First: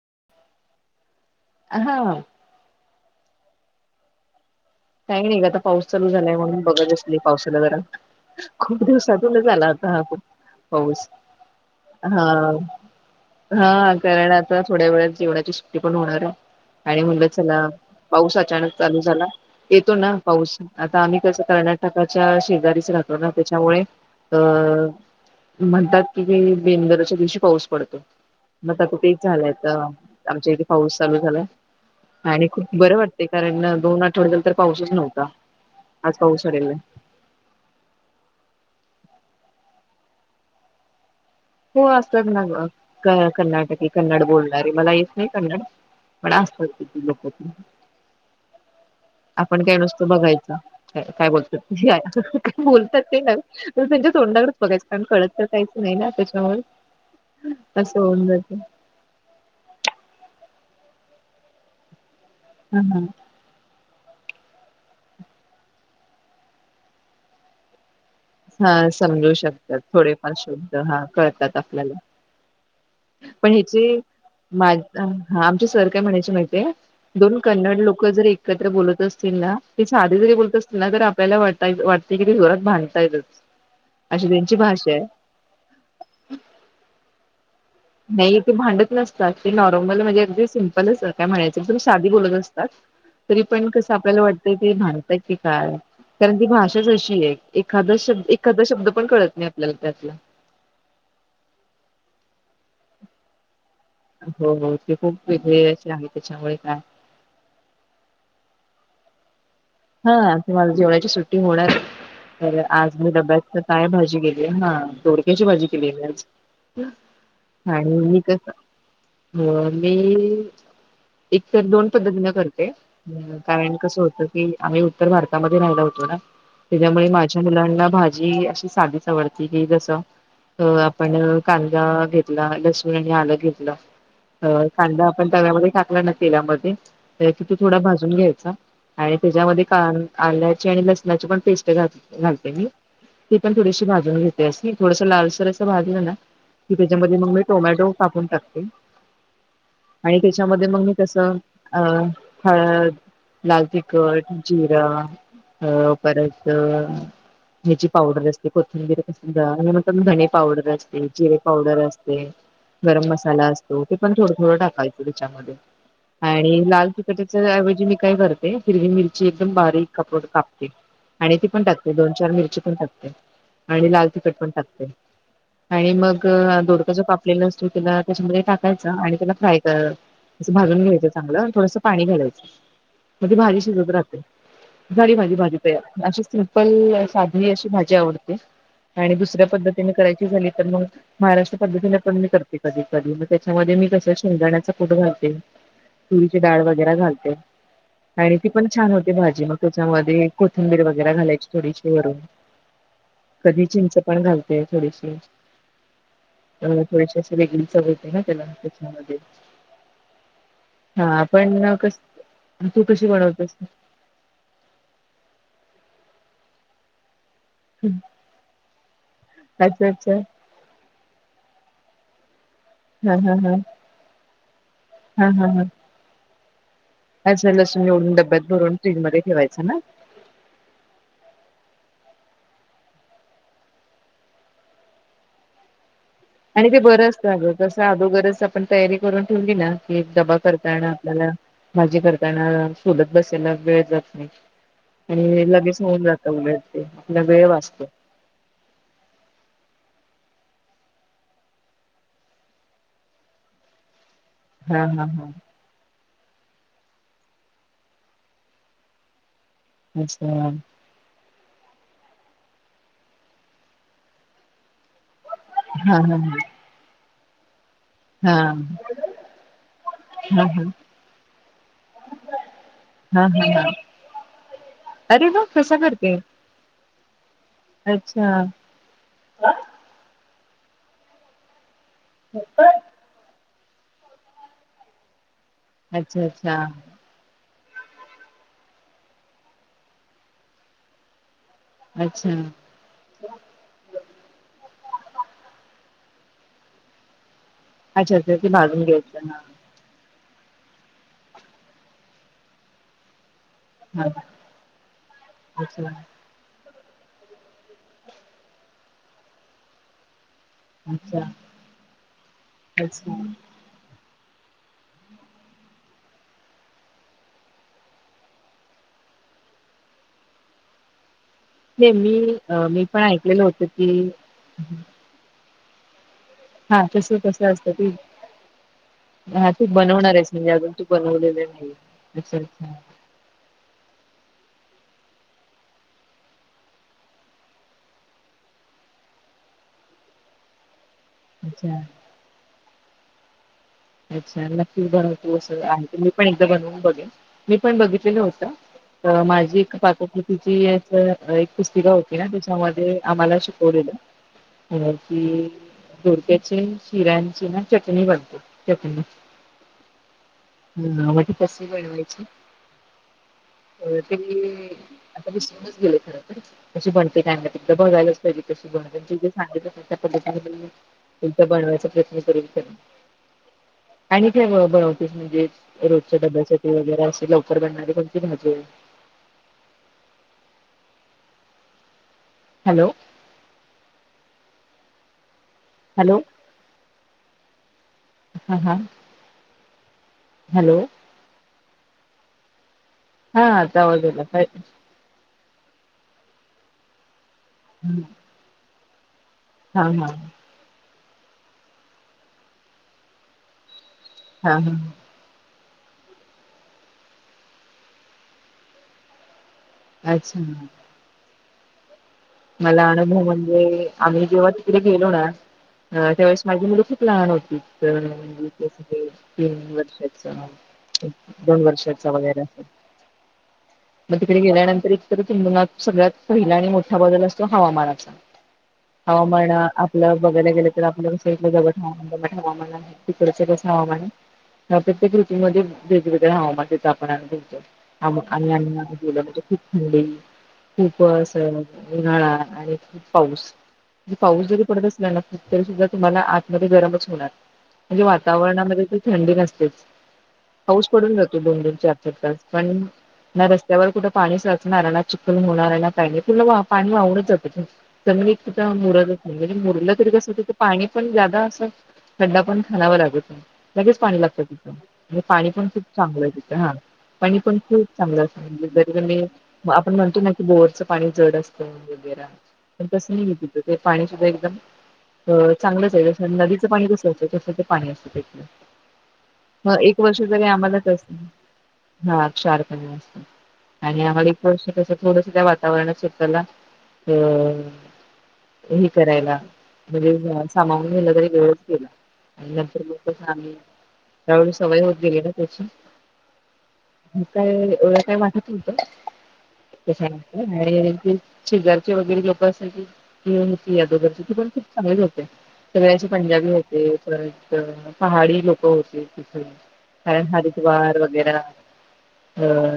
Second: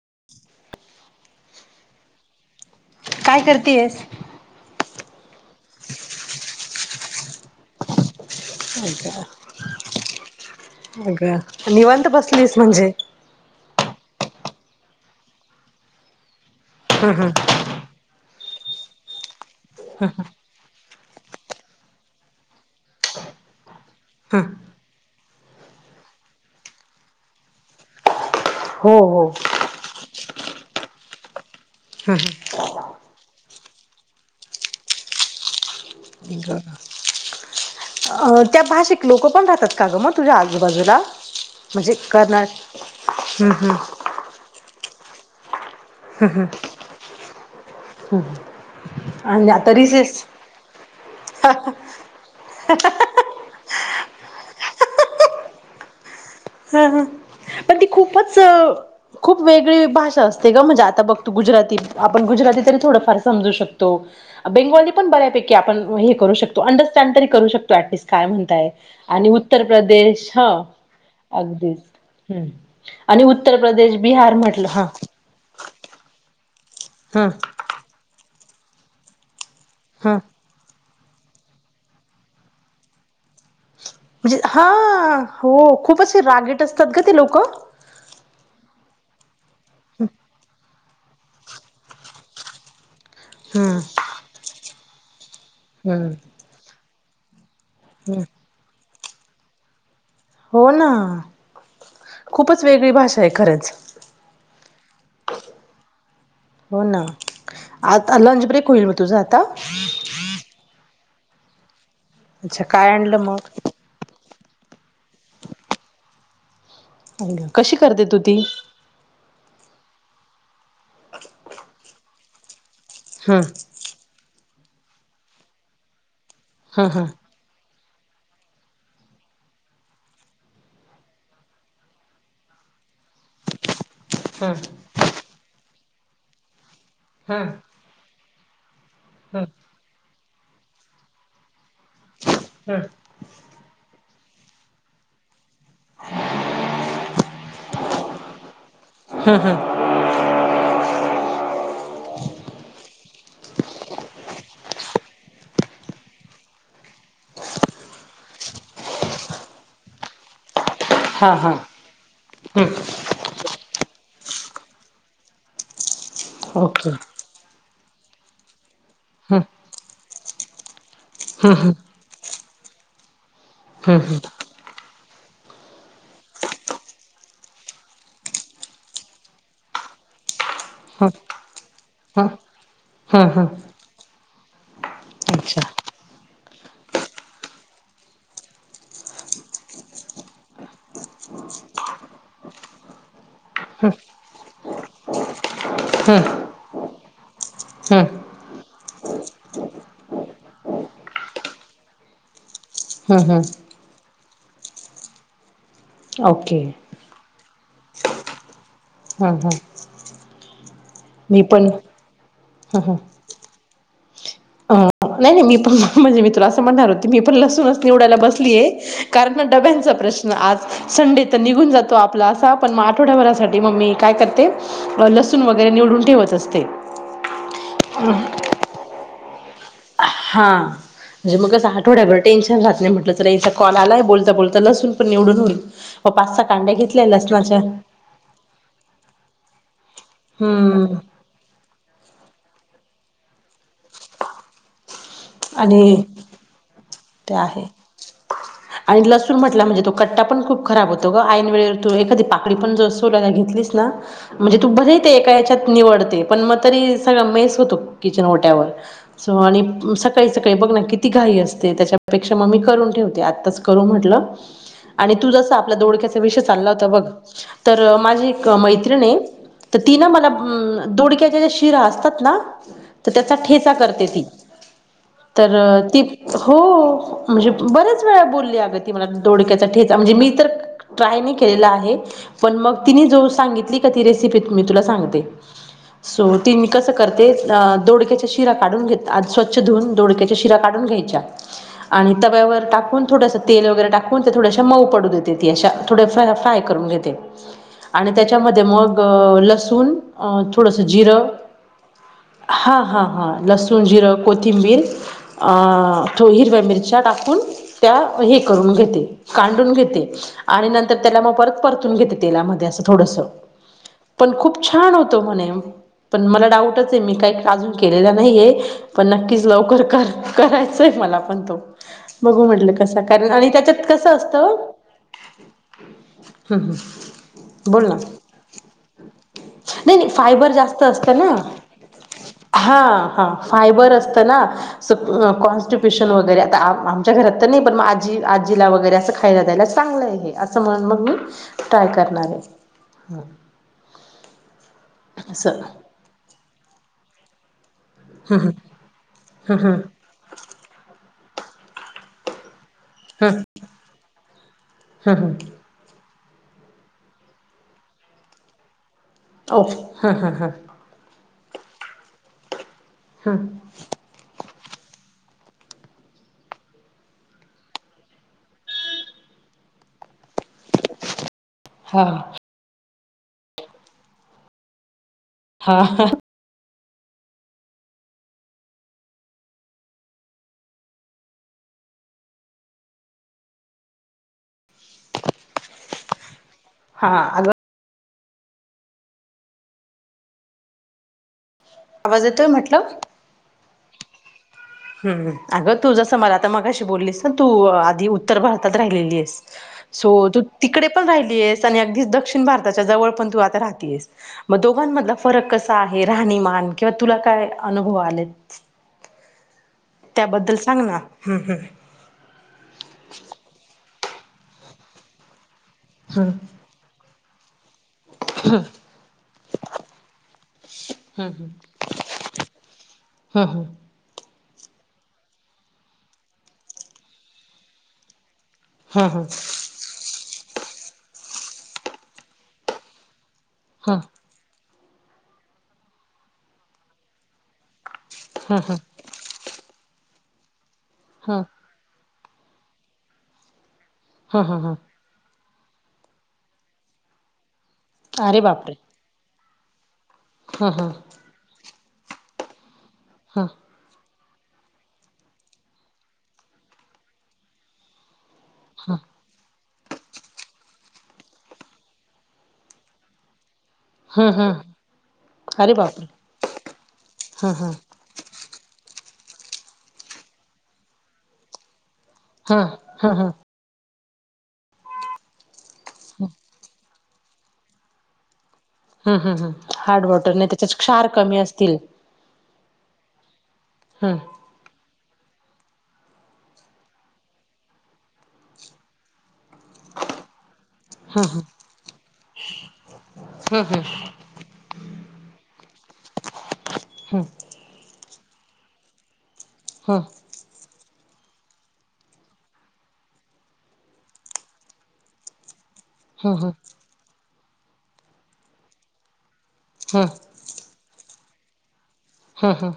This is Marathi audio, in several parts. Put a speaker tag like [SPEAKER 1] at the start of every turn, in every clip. [SPEAKER 1] [inaudible]
[SPEAKER 2] अ हा.
[SPEAKER 1] काय करतेयस?
[SPEAKER 2] काही नाही ग आता पाऊस चालू झालाय म्हणून बघत बसलीय पावसाला जरा. खूप दिवसातून आला आता हा खुप
[SPEAKER 1] मग निवंत बसलीयेस म्हणजे
[SPEAKER 2] हा कारण आ थोड्या वेळ जेवणाची सुट्टी पण होणार आहे आणि म्हणलं
[SPEAKER 1] हो
[SPEAKER 2] चला पाऊस अचानक चालू झाला येतो ना पाऊस आता आम्ही कस करणार टकाच्या शेजारीच राखवण त्याच्यामुळे अ म्हणतात कि भेनगराच्या दिवशी पाऊस पडतो मग आता तेच
[SPEAKER 1] हो
[SPEAKER 2] झालंय तर आमच्या इथे पाऊस चालू झाला आणि खूप बरं वाटते कारण दोन आठवडल तर पाऊसच नव्हता आज पाऊस पडलेला
[SPEAKER 1] अ त्या भाषिक लोक पण राहतात का गं मग तुझ्या आजूबाजूला
[SPEAKER 2] हो
[SPEAKER 1] म्हणजे
[SPEAKER 2] असतात ना
[SPEAKER 1] कर्नाट हम्म
[SPEAKER 2] कर्नाटक कन्नड बोलणारे मला येत नाही कन्नड प आसत्यात ती लोकं
[SPEAKER 1] ह [inaudible] [unintelligible]
[SPEAKER 2] आपण काय नुसतं बघायच. काय बोलतात हे, काय बोलतात ते ना तर त्यांच्या तोंडाकडेच बघायं कारण कळत तर काहीच नाही ना त्याच्यामुळे
[SPEAKER 1] हा हा पण ती
[SPEAKER 2] असं होऊन
[SPEAKER 1] खूपच
[SPEAKER 2] जात
[SPEAKER 1] खूप वेगळी भाषा असते म्हणजे आता बघत गुजराती आपण गुजराती तरी
[SPEAKER 2] ह ह
[SPEAKER 1] थोडंफार समजू शकतो बेंगोली पण बऱ्यापैकी आपण हे करू शकतो अंडरस्टँड तरी करू शकतो ऍटलीस्ट.
[SPEAKER 2] हा समजू शकतात थोडेफार
[SPEAKER 1] ह
[SPEAKER 2] शब्ध हा कळतात
[SPEAKER 1] अगदीच
[SPEAKER 2] आपल्याला
[SPEAKER 1] हम्म आणि
[SPEAKER 2] पण
[SPEAKER 1] उत्तर
[SPEAKER 2] हिचे
[SPEAKER 1] प्रदेश बिहार म्हटलं
[SPEAKER 2] नाय
[SPEAKER 1] हा
[SPEAKER 2] हं आमचे सर काय म्हणायचे मा अं
[SPEAKER 1] हा
[SPEAKER 2] दोन कन्नड लोक जरी एकत्र बोलत असतील ना, ते
[SPEAKER 1] हा
[SPEAKER 2] साधे जरी बोलत असतील ना तर आपल्याला वाटता वाटते कि जोरात भांडतायच
[SPEAKER 1] म्हणजे हा हो खूप असे रागेट असतात ग ते लोक
[SPEAKER 2] नाही ते भांडत नसतात ते नॉर्मल म्हणजे अगदी सिप काय म्हणायचं साधी बोलत असतात तरी पण
[SPEAKER 1] हम्म
[SPEAKER 2] कसं आपल्याला वाटतं ते ती काय
[SPEAKER 1] हम्म
[SPEAKER 2] कारण ती भाषाच अशी आहे एखादा
[SPEAKER 1] हम्म
[SPEAKER 2] शब्द एखादा शब्द पण कळत नाही आपल्याला त्यातला
[SPEAKER 1] हो ना खूपच वेगळी भाषा आहे खरंच
[SPEAKER 2] हो हो ते खूप वेगच आहे त्याच्यामुळे काय
[SPEAKER 1] हो ना आता लंच ब्रेक होईल मी तुझा आता
[SPEAKER 2] हा ते मला जेवढची सुट्टींग होणार आहे तर
[SPEAKER 1] अच्छा काय
[SPEAKER 2] आज मी
[SPEAKER 1] आणलं मग
[SPEAKER 2] डब्यात काय भाजी केली हा दोडक्याची भाजी केली आहे मी आज
[SPEAKER 1] कशी
[SPEAKER 2] आणि
[SPEAKER 1] करते तू
[SPEAKER 2] मी
[SPEAKER 1] ती
[SPEAKER 2] कस हो मी एकत दोन पद्धतीन करते
[SPEAKER 1] हम्म
[SPEAKER 2] कारण कसं होतं क आम्ही उत्तर भारतामध्ये राहिला होतो ना
[SPEAKER 1] हम्म
[SPEAKER 2] त्याच्यामुळे माझ्या मुलांना ी अशी साधी चवडती ही जसं हो आपण कांदा घेतला लसूण आणि आलं
[SPEAKER 1] हम्म
[SPEAKER 2] घेतलं कांदा आपण तव्यामध्ये टाकला ना तेलामध्ये तर
[SPEAKER 1] हम्म
[SPEAKER 2] तिथे थोडा भाजून घ्यायचा आणि
[SPEAKER 1] हम्म
[SPEAKER 2] त्याच्यामध्ये का आल्याची आणि लसणाची पण पेस्ट घ मी
[SPEAKER 1] हम्म हम्म हम्म
[SPEAKER 2] ती पण थोडीशी भाजून घेते अस थोडस लालसर ना की त्याच्यामध्ये मग मी टोमॅटो कापून टाकते
[SPEAKER 1] हम्म
[SPEAKER 2] आणि त्याच्यामध्ये मग मी कसं अ लाल तिखट जिरा अ परत ह्याची पावडर असते कोथिंबीर कसध आणिर धणे पावडर असते
[SPEAKER 1] हा
[SPEAKER 2] जिरे
[SPEAKER 1] हा
[SPEAKER 2] पावडर असते
[SPEAKER 1] हम्म
[SPEAKER 2] गरम मसाला असतो पण थोडं थोडं टाकायचं त्याच्यामध्ये आणि लाल
[SPEAKER 1] ओके
[SPEAKER 2] तिकटीच्या ऐवजी मी काय करते हिरवी मिरची
[SPEAKER 1] हम्म
[SPEAKER 2] एकदम बारीक कप कापते आणि ती
[SPEAKER 1] हम्म
[SPEAKER 2] पण
[SPEAKER 1] हम्म
[SPEAKER 2] टाकते दोन चार मिरची पण टाकते आणि लाल तिखट पण टाकते
[SPEAKER 1] ह
[SPEAKER 2] आणि मग दोडका जो कापलेला असतो त्याला त्याच्यामध्ये टाकायचा आणि त्याला फ्राय करा भाजून
[SPEAKER 1] हम्म
[SPEAKER 2] घ्यायचं चांगलं थोडसं पाणी घालायचं मग
[SPEAKER 1] हम्म
[SPEAKER 2] तेी
[SPEAKER 1] हम्म
[SPEAKER 2] भाजी शिजत राहते झाडी माझी भाजी
[SPEAKER 1] अच्छा
[SPEAKER 2] पया अशी सिम्पल साधणी अशी भाजी आवडते आणि दुसऱ्या पद्धतीने करायची झाली तर मग महाराष्ट्र पद्धतीने पण मी करते कधी कधी त्याच्यामध्ये मी कस शेंगाण्याचा फोट घालते
[SPEAKER 1] हम्म
[SPEAKER 2] तुरीची डाळ वगैरे घालते
[SPEAKER 1] हं
[SPEAKER 2] आणि ती पण छान होते भाजी मग त्याच्यामध्ये कोथिंबीर वगैरे घालायची थोडीशी वरून
[SPEAKER 1] हं हं
[SPEAKER 2] कधी चिंच पण घालतय थोडीशी
[SPEAKER 1] ओके
[SPEAKER 2] थोडीशी अशी वेगळी हो त्याला त्याच्यामध्ये
[SPEAKER 1] हम् हम्
[SPEAKER 2] हा पण कस तू
[SPEAKER 1] हां
[SPEAKER 2] कशी बनवतस
[SPEAKER 1] अ नाही नाही मी पण म्हणजे मी त असं म्हणणार होती मी लसूनच निवडायला बसलीय कारण
[SPEAKER 2] अच्छा
[SPEAKER 1] डब्यांचा
[SPEAKER 2] अच्छा
[SPEAKER 1] प्रश्न आज संडे तर निघून जात तो आपला असा पण मग
[SPEAKER 2] हा हा हा
[SPEAKER 1] आठवड्याभरासाठी मम ममी काय करते लसून वगैरे निवडून ठेवत असते
[SPEAKER 2] अर लसूण निवडून डब्यात भरून फ्रीज मध्ये ठेवायचं ना
[SPEAKER 1] हा म्हणजे मग आठवड्याभर टेन्शन राहत नाही म्हटलं तर याचा कॉल आलाय बोलता बोलता लसून पण निवडून होई
[SPEAKER 2] आणि ते बरं असतं अग तसं अगोगरच आपण तयारी करून ठेवली ना की दबा करताना
[SPEAKER 1] हम्म
[SPEAKER 2] आपल्याला भाजी करताना सोलत बसायला वेळ जात नाही आणि लगेच होऊन जात उलट ते आपला
[SPEAKER 1] ते
[SPEAKER 2] वेळ
[SPEAKER 1] आहे.
[SPEAKER 2] वाचतो
[SPEAKER 1] आणि लसूण म्हटला म्हणजे तो कट्टा पण खूप खराब होतो ऐनवेळे तो एखादी पाकडी पण ज सोलायला घेतला दिस ना म्हणजे तू
[SPEAKER 2] हा
[SPEAKER 1] भर
[SPEAKER 2] हा
[SPEAKER 1] ते
[SPEAKER 2] हा.
[SPEAKER 1] एका या्याच्यात निवडते पण मग तरी सगळ मेस होतो किचन ओट्यावर सो आणि सकाळी
[SPEAKER 2] अच्छा
[SPEAKER 1] सकाळी बघ ना किती घाई असते त्याच्यापेक्षा मग मी करून ठेवते आत् आत्ताच करू म्हटलं आणि तू जस आप
[SPEAKER 2] हा हा
[SPEAKER 1] दोडक्याचा
[SPEAKER 2] हा
[SPEAKER 1] विषय चालला होता बघ. तर माझी
[SPEAKER 2] हा हा
[SPEAKER 1] मैत्रीण आहे. तर ती ना मला
[SPEAKER 2] हा.
[SPEAKER 1] दोडक्याच्या ज्या शिरा असतात ना तर
[SPEAKER 2] हा
[SPEAKER 1] त्याचा
[SPEAKER 2] हा हा
[SPEAKER 1] ठेचा करते ती.
[SPEAKER 2] अरे वा
[SPEAKER 1] तर
[SPEAKER 2] कसा
[SPEAKER 1] ती
[SPEAKER 2] करते
[SPEAKER 1] हो म्हणजे बरच.
[SPEAKER 2] अच्छा
[SPEAKER 1] बोलली अग ती मला डोडक्याचा ठेचा म्हणजे मी तर ट्राय नाही केलेला आहे. पण मग तिने जो सांगितली का ती रेसिपी मी तुला सांगते.
[SPEAKER 2] अच्छा
[SPEAKER 1] सो ते
[SPEAKER 2] अच्छा.
[SPEAKER 1] मी कसं करते. दोडक्याच्या शिरा काढून घेत स्वच्छ धुऊून दडोडक्याच्या शिरा्या काढून घ्यायच्या. आणि
[SPEAKER 2] अच्छा
[SPEAKER 1] तव्यावर टाकून थोडस तेल वगैरे टाकून ते थोडश मऊ पडू देते ती अशा. थोड्या फ्राय करून घे आणि
[SPEAKER 2] अच्छा अच्छा ते
[SPEAKER 1] त्याच्यामध्ये
[SPEAKER 2] भाजून
[SPEAKER 1] मग
[SPEAKER 2] घ्यायचं हा
[SPEAKER 1] लसुन. थोडंसा जिरं हां हां हां... लसूण
[SPEAKER 2] हा
[SPEAKER 1] जिरं कोथिंबीर
[SPEAKER 2] अच्छा.
[SPEAKER 1] थोड्या हिरव्या मिरच्या टाकून. त्या हे करून घेते कांडून घेते. आणि नंतर
[SPEAKER 2] अच्छा
[SPEAKER 1] त्याला मग परत परतून घेते तेलामध्ये असं
[SPEAKER 2] अच्छा
[SPEAKER 1] थोडस. पण खूप छान होतो म्हणे. पण मला डाऊटच आहे मी काही अजून केलेलं नाहीये पण नक्कीच लवकर करायचंय मला. त
[SPEAKER 2] नाही मी
[SPEAKER 1] बघू
[SPEAKER 2] अ,
[SPEAKER 1] म्हटल
[SPEAKER 2] मी
[SPEAKER 1] कसा
[SPEAKER 2] पण
[SPEAKER 1] कारण
[SPEAKER 2] ऐकलेलं
[SPEAKER 1] आणि
[SPEAKER 2] होतं
[SPEAKER 1] त्याच्यात
[SPEAKER 2] की
[SPEAKER 1] कसं असत. हम् हम्म
[SPEAKER 2] हा कसं कसं असतं
[SPEAKER 1] बोल
[SPEAKER 2] की
[SPEAKER 1] ना.
[SPEAKER 2] हा तू
[SPEAKER 1] नाही नाही
[SPEAKER 2] बनवणार आहेस म्हणजे
[SPEAKER 1] फायबर
[SPEAKER 2] अजून
[SPEAKER 1] जास्त
[SPEAKER 2] तू
[SPEAKER 1] असत ना
[SPEAKER 2] बनवलेलं नाही अच्छा अच्छा
[SPEAKER 1] हा हा फायबर असत. असं ना कॉन्स्टिप्सियन वगैरे आमच्या घरात. नाही पण मग आजी आजीला वगैरे असं खायला जा्यायला चांगलं आहे असं म्हण मग मी.
[SPEAKER 2] अच्छा
[SPEAKER 1] ट्राय करणार आहे.
[SPEAKER 2] अच्छा नक्कीच बनव तू असं आहे मी पण एकदा बनवून बघेन. मी पण बघितलं
[SPEAKER 1] हम्म
[SPEAKER 2] होतं माझी एक
[SPEAKER 1] हम्म
[SPEAKER 2] पाककृती ती एक पुस्तिका होती ना. मध्ये आम्हाला
[SPEAKER 1] हम्म
[SPEAKER 2] शिकवलेलं
[SPEAKER 1] हम्म
[SPEAKER 2] की. दोडक्यांच्या शिऱ्यांची ना चटणी बनते चटणी बनवते चटणी.
[SPEAKER 1] ओ हम हम हम..
[SPEAKER 2] कस बनवायची?
[SPEAKER 1] हां
[SPEAKER 2] ते विसरून गेले खर कशी बनते काय बनते त बघयलाच पाहिजे कशी मी जे सांगितलं त्याच्या पद्धतीने. तुमचा बनवायचा
[SPEAKER 1] हां हां
[SPEAKER 2] प्रयत्न करून आणि काय बन. म्हणजे
[SPEAKER 1] हां हां हां
[SPEAKER 2] रोज डब्या. वगैरे असे लवकर बनणारी कोणती भाजी आहे. हॅलो! हॅलो
[SPEAKER 1] हा, अगं.
[SPEAKER 2] हा हा. हॅलो!
[SPEAKER 1] आवाज येतोय म्हटलं.
[SPEAKER 2] हा आता आवाज येतोय.
[SPEAKER 1] हम अगं तुझस मला आता मगाशी बोललीस ना तू आधी उत्तर भारतात राहिलेली आहेस.
[SPEAKER 2] हा
[SPEAKER 1] सो
[SPEAKER 2] हा
[SPEAKER 1] तू तिकडे पण राहिली आहेस, आणि अगदी दक्षिण भारताच्या जवळ पण तू आता राहती आहेस.
[SPEAKER 2] हा
[SPEAKER 1] मग
[SPEAKER 2] हा
[SPEAKER 1] दोघांमधला फरक कसा. आहे राहणीमान किंवा तुला काय अनुभव आलेत?
[SPEAKER 2] अच्छा
[SPEAKER 1] त्याबद्दल सांग ना. हम्म, हम्..
[SPEAKER 2] मला अनुभव म्हणजे आम्ही जेव्हा तिकडे गेलो ना तेवेळेस माझी मुलं खूप खूप लहान होती तर मग ते तीन वर्षाचा. दोन वर्षाचा वगैरे असेल.
[SPEAKER 1] हा हा..
[SPEAKER 2] तिकडे गेल्यानंतर एकतर तुम्हाला सगळ्यात पहिला आणि मोठा बदल असतो हवामानाचा.
[SPEAKER 1] हं हं
[SPEAKER 2] हवामान आपलं बघायला गेलं तर आपलं कसं इथलं दमट हवामान तिथलं हवामान. च कस
[SPEAKER 1] हं
[SPEAKER 2] हवामान प्रत्येक ऋतूमध्ये वेगवेगळ्या हवामान तथ आपण अनुभवतो. आ
[SPEAKER 1] हं हं
[SPEAKER 2] आणि्ही गलं म्हणजे खूप थंडी खूप अस.
[SPEAKER 1] हं
[SPEAKER 2] उन्हाळा आणि पाऊस,
[SPEAKER 1] हं
[SPEAKER 2] पाऊस
[SPEAKER 1] हं
[SPEAKER 2] जरी पडत
[SPEAKER 1] हं
[SPEAKER 2] असला ना. तरी सुद्धा तुम्हाला आतमध्ये गरमच होणार म्हणजे
[SPEAKER 1] अरे बापरे!
[SPEAKER 2] वातावरणामध्ये तर थंडी नसतेच.
[SPEAKER 1] हं
[SPEAKER 2] हाऊस
[SPEAKER 1] हं
[SPEAKER 2] पडून जातो दोन, दोन चार, चार तास पण ना
[SPEAKER 1] हं
[SPEAKER 2] रस्त्यावर कुठ. पाणी साचणारला ना चिकखल होणार ना काही नाही पण पाणी आवडतच जात ग तर मी. त मुराद सग [unintelligible] मुरलं तरी कस तिथ पाणी पण जादा असं थंडा पण खावं लागत नाही. लगेच पाणी
[SPEAKER 1] हं
[SPEAKER 2] लागतं
[SPEAKER 1] हं
[SPEAKER 2] तिथं म्हणजे पाणी पण
[SPEAKER 1] अरे
[SPEAKER 2] खूप
[SPEAKER 1] बापरे!
[SPEAKER 2] चांगलं आहे तिथं हा. पाणी
[SPEAKER 1] हं
[SPEAKER 2] पण
[SPEAKER 1] हं
[SPEAKER 2] खूप चांगलं असं म्हणजे [unintelligible] जरी मग आपण म्हणतो ना की, बोरचं पाणी जड असतं वगैरे
[SPEAKER 1] हं
[SPEAKER 2] तर तसं
[SPEAKER 1] हं हं
[SPEAKER 2] नाही तिथं ते. पाणी सुद्धा अ एकदम चांगलंच आहे, जस नदीचं पाणी कसंचंय तसं ते पाणी असतं.
[SPEAKER 1] हं हं हं
[SPEAKER 2] ह एक
[SPEAKER 1] हार्ड
[SPEAKER 2] वर्ष
[SPEAKER 1] वॉटर
[SPEAKER 2] जरी
[SPEAKER 1] नाही त्याच्यात
[SPEAKER 2] आम्हालाच
[SPEAKER 1] क्षार
[SPEAKER 2] तसं
[SPEAKER 1] कमी असतील.
[SPEAKER 2] हा क्षार. पाणी असतं आणि
[SPEAKER 1] हं
[SPEAKER 2] आम्हाला [unintelligible] इस थोडस त्या वातावरणाचे अ हे करायला म्हणजे असं. सामावून गेलं
[SPEAKER 1] हं
[SPEAKER 2] तरी
[SPEAKER 1] हं
[SPEAKER 2] वेळच केला आणि नंतर म कस आम्ही.
[SPEAKER 1] हं
[SPEAKER 2] त्यावेळी सवय होत, गेली ना त्याची.
[SPEAKER 1] हं
[SPEAKER 2] काय [unintelligible] ळ्या काय वाटत
[SPEAKER 1] हं
[SPEAKER 2] नव्हतं आणि शेजारचे वगैरे लोक असायची [unintelligible] होती यादोगरची ती पण खूप चांगली लोक हाईट सगळ्यांचे
[SPEAKER 1] हं
[SPEAKER 2] पंजाबी होते, पर पहाडी लोक होते.
[SPEAKER 1] हं
[SPEAKER 2] कारण हरिद्वार वगैर अ
[SPEAKER 1] हं हं हं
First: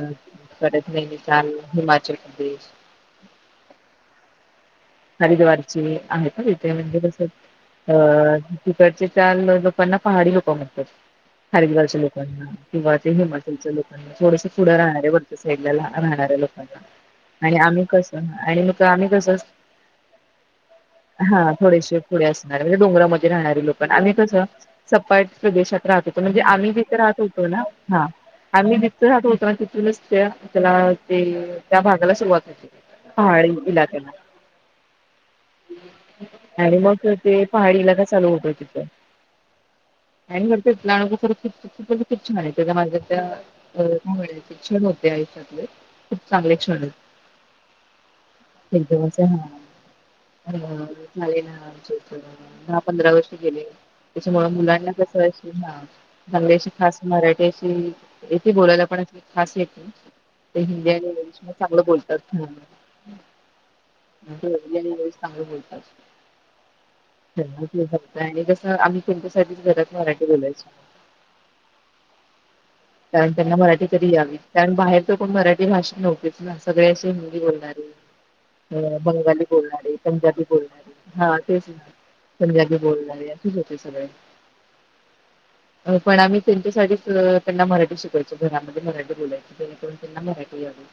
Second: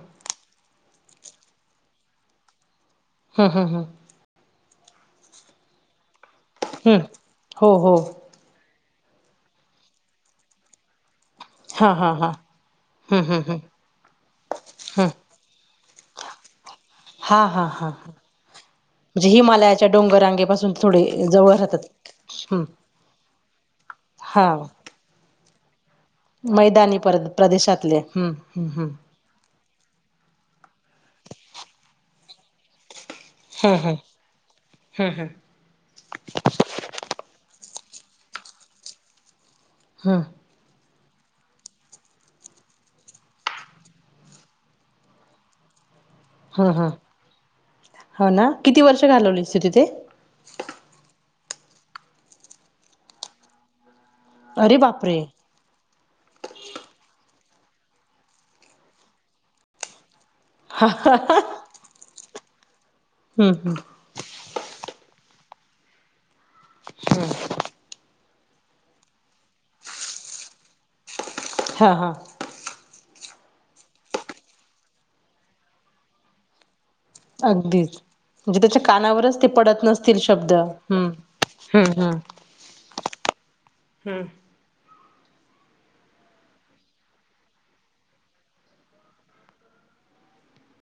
[SPEAKER 2] कड नैनिताल हिमाचल प्रदेश.
[SPEAKER 1] ह ह ह.
[SPEAKER 2] हरिद्वारची आहे, का तिथे म्हणजे
[SPEAKER 1] हं
[SPEAKER 2] तस अ.
[SPEAKER 1] हो हो
[SPEAKER 2] तिकडचे चाल लोकांना पहाडी लोक म्हणतात.
[SPEAKER 1] हां
[SPEAKER 2] हरिद्वारच्या
[SPEAKER 1] हां हां
[SPEAKER 2] लोकांना किंवा ते
[SPEAKER 1] हं हं हं
[SPEAKER 2] हिमाचलच्या लोकांना थोडस पुढं राहणारे
[SPEAKER 1] हं
[SPEAKER 2] वरती साईड ला राहणार लोकांचा
[SPEAKER 1] हां
[SPEAKER 2] आणि
[SPEAKER 1] हां
[SPEAKER 2] आम्ही
[SPEAKER 1] हां हां.
[SPEAKER 2] कसं आणि मग आम्ही
[SPEAKER 1] म्हणजे
[SPEAKER 2] कस.
[SPEAKER 1] हिमालयाच्या डोंगररांगेपासून थोडे
[SPEAKER 2] हा
[SPEAKER 1] जवळ राहतात.
[SPEAKER 2] थोडेशी पुढे असणार
[SPEAKER 1] हं
[SPEAKER 2] म्हणजे डोंगरामध्ये राहणारे लोक आणि कस
[SPEAKER 1] हा
[SPEAKER 2] सपाट. प्रदेशात राहत होतो, म्हणजे आम्ही जिथं
[SPEAKER 1] मैदानी पर
[SPEAKER 2] राहत होतो, ना
[SPEAKER 1] प्रदेशातले
[SPEAKER 2] हा
[SPEAKER 1] हं हं
[SPEAKER 2] आम्ही
[SPEAKER 1] हं
[SPEAKER 2] जथं राहत होतो, ना तथ. नुसत्या त्याला ते त्या भागाला सुरवात होते, पहाडी
[SPEAKER 1] हं हं
[SPEAKER 2] इलाक्याला.
[SPEAKER 1] हं हं
[SPEAKER 2] आणि मग ते. ते पहाडीला का चालू होतय तिथ
[SPEAKER 1] हं
[SPEAKER 2] आणि मग तिथंन. खरचं खुपच छान आहेत माझ त्या [unintelligible] क्षण होते आयुष्यातले खूप चांगले
[SPEAKER 1] हं
[SPEAKER 2] क्षण
[SPEAKER 1] हं हो ना किती वर्ष
[SPEAKER 2] हेतं. अच् ह
[SPEAKER 1] घालवलीस तू तिथे?
[SPEAKER 2] हम. झाले ना आमचे दहा पंधरा वर्ष गेले. त्याच्यामुळे
[SPEAKER 1] अरे
[SPEAKER 2] मुलांना
[SPEAKER 1] बापरे!
[SPEAKER 2] कसं अस ना. असळ्याशी खास मराठ्याशी येथे बोलायला पण खास येते- - ते हिंदी आणि इंग्लिश म चांगलं बोलतात.
[SPEAKER 1] हम् हम्.
[SPEAKER 2] [unintelligible] हिंदी आणि इंग्लिश चांगलं बोलतात. त्यांना ते जमतयं आणि कस आम्ही तेनच्यासाठी घरात मराठी बोलायचो.
[SPEAKER 1] हा, हा.
[SPEAKER 2] कारण त्यांना मराठी तरी यावी कारण बाहेर कोण मराठी भाषा नव्हतीच ना सगळे अशे - - हिंदी बोलणारी.
[SPEAKER 1] अगदीच म्हणजे त्याच्या कानावरच
[SPEAKER 2] बंगाली
[SPEAKER 1] ते पडत
[SPEAKER 2] बोलणारी,
[SPEAKER 1] नसतील
[SPEAKER 2] पंजाबी
[SPEAKER 1] शब्द हं
[SPEAKER 2] बोलणारी हा तेच ना.
[SPEAKER 1] हं हं
[SPEAKER 2] पंजाबी बोलणारी असेच होते सगळे. पण आम्ही त्यांच्यासाठीच त्यांना मराठी शिकायचो घरामध्ये मराठी बोलायच जणेकरून त्यांना मराठी यावी.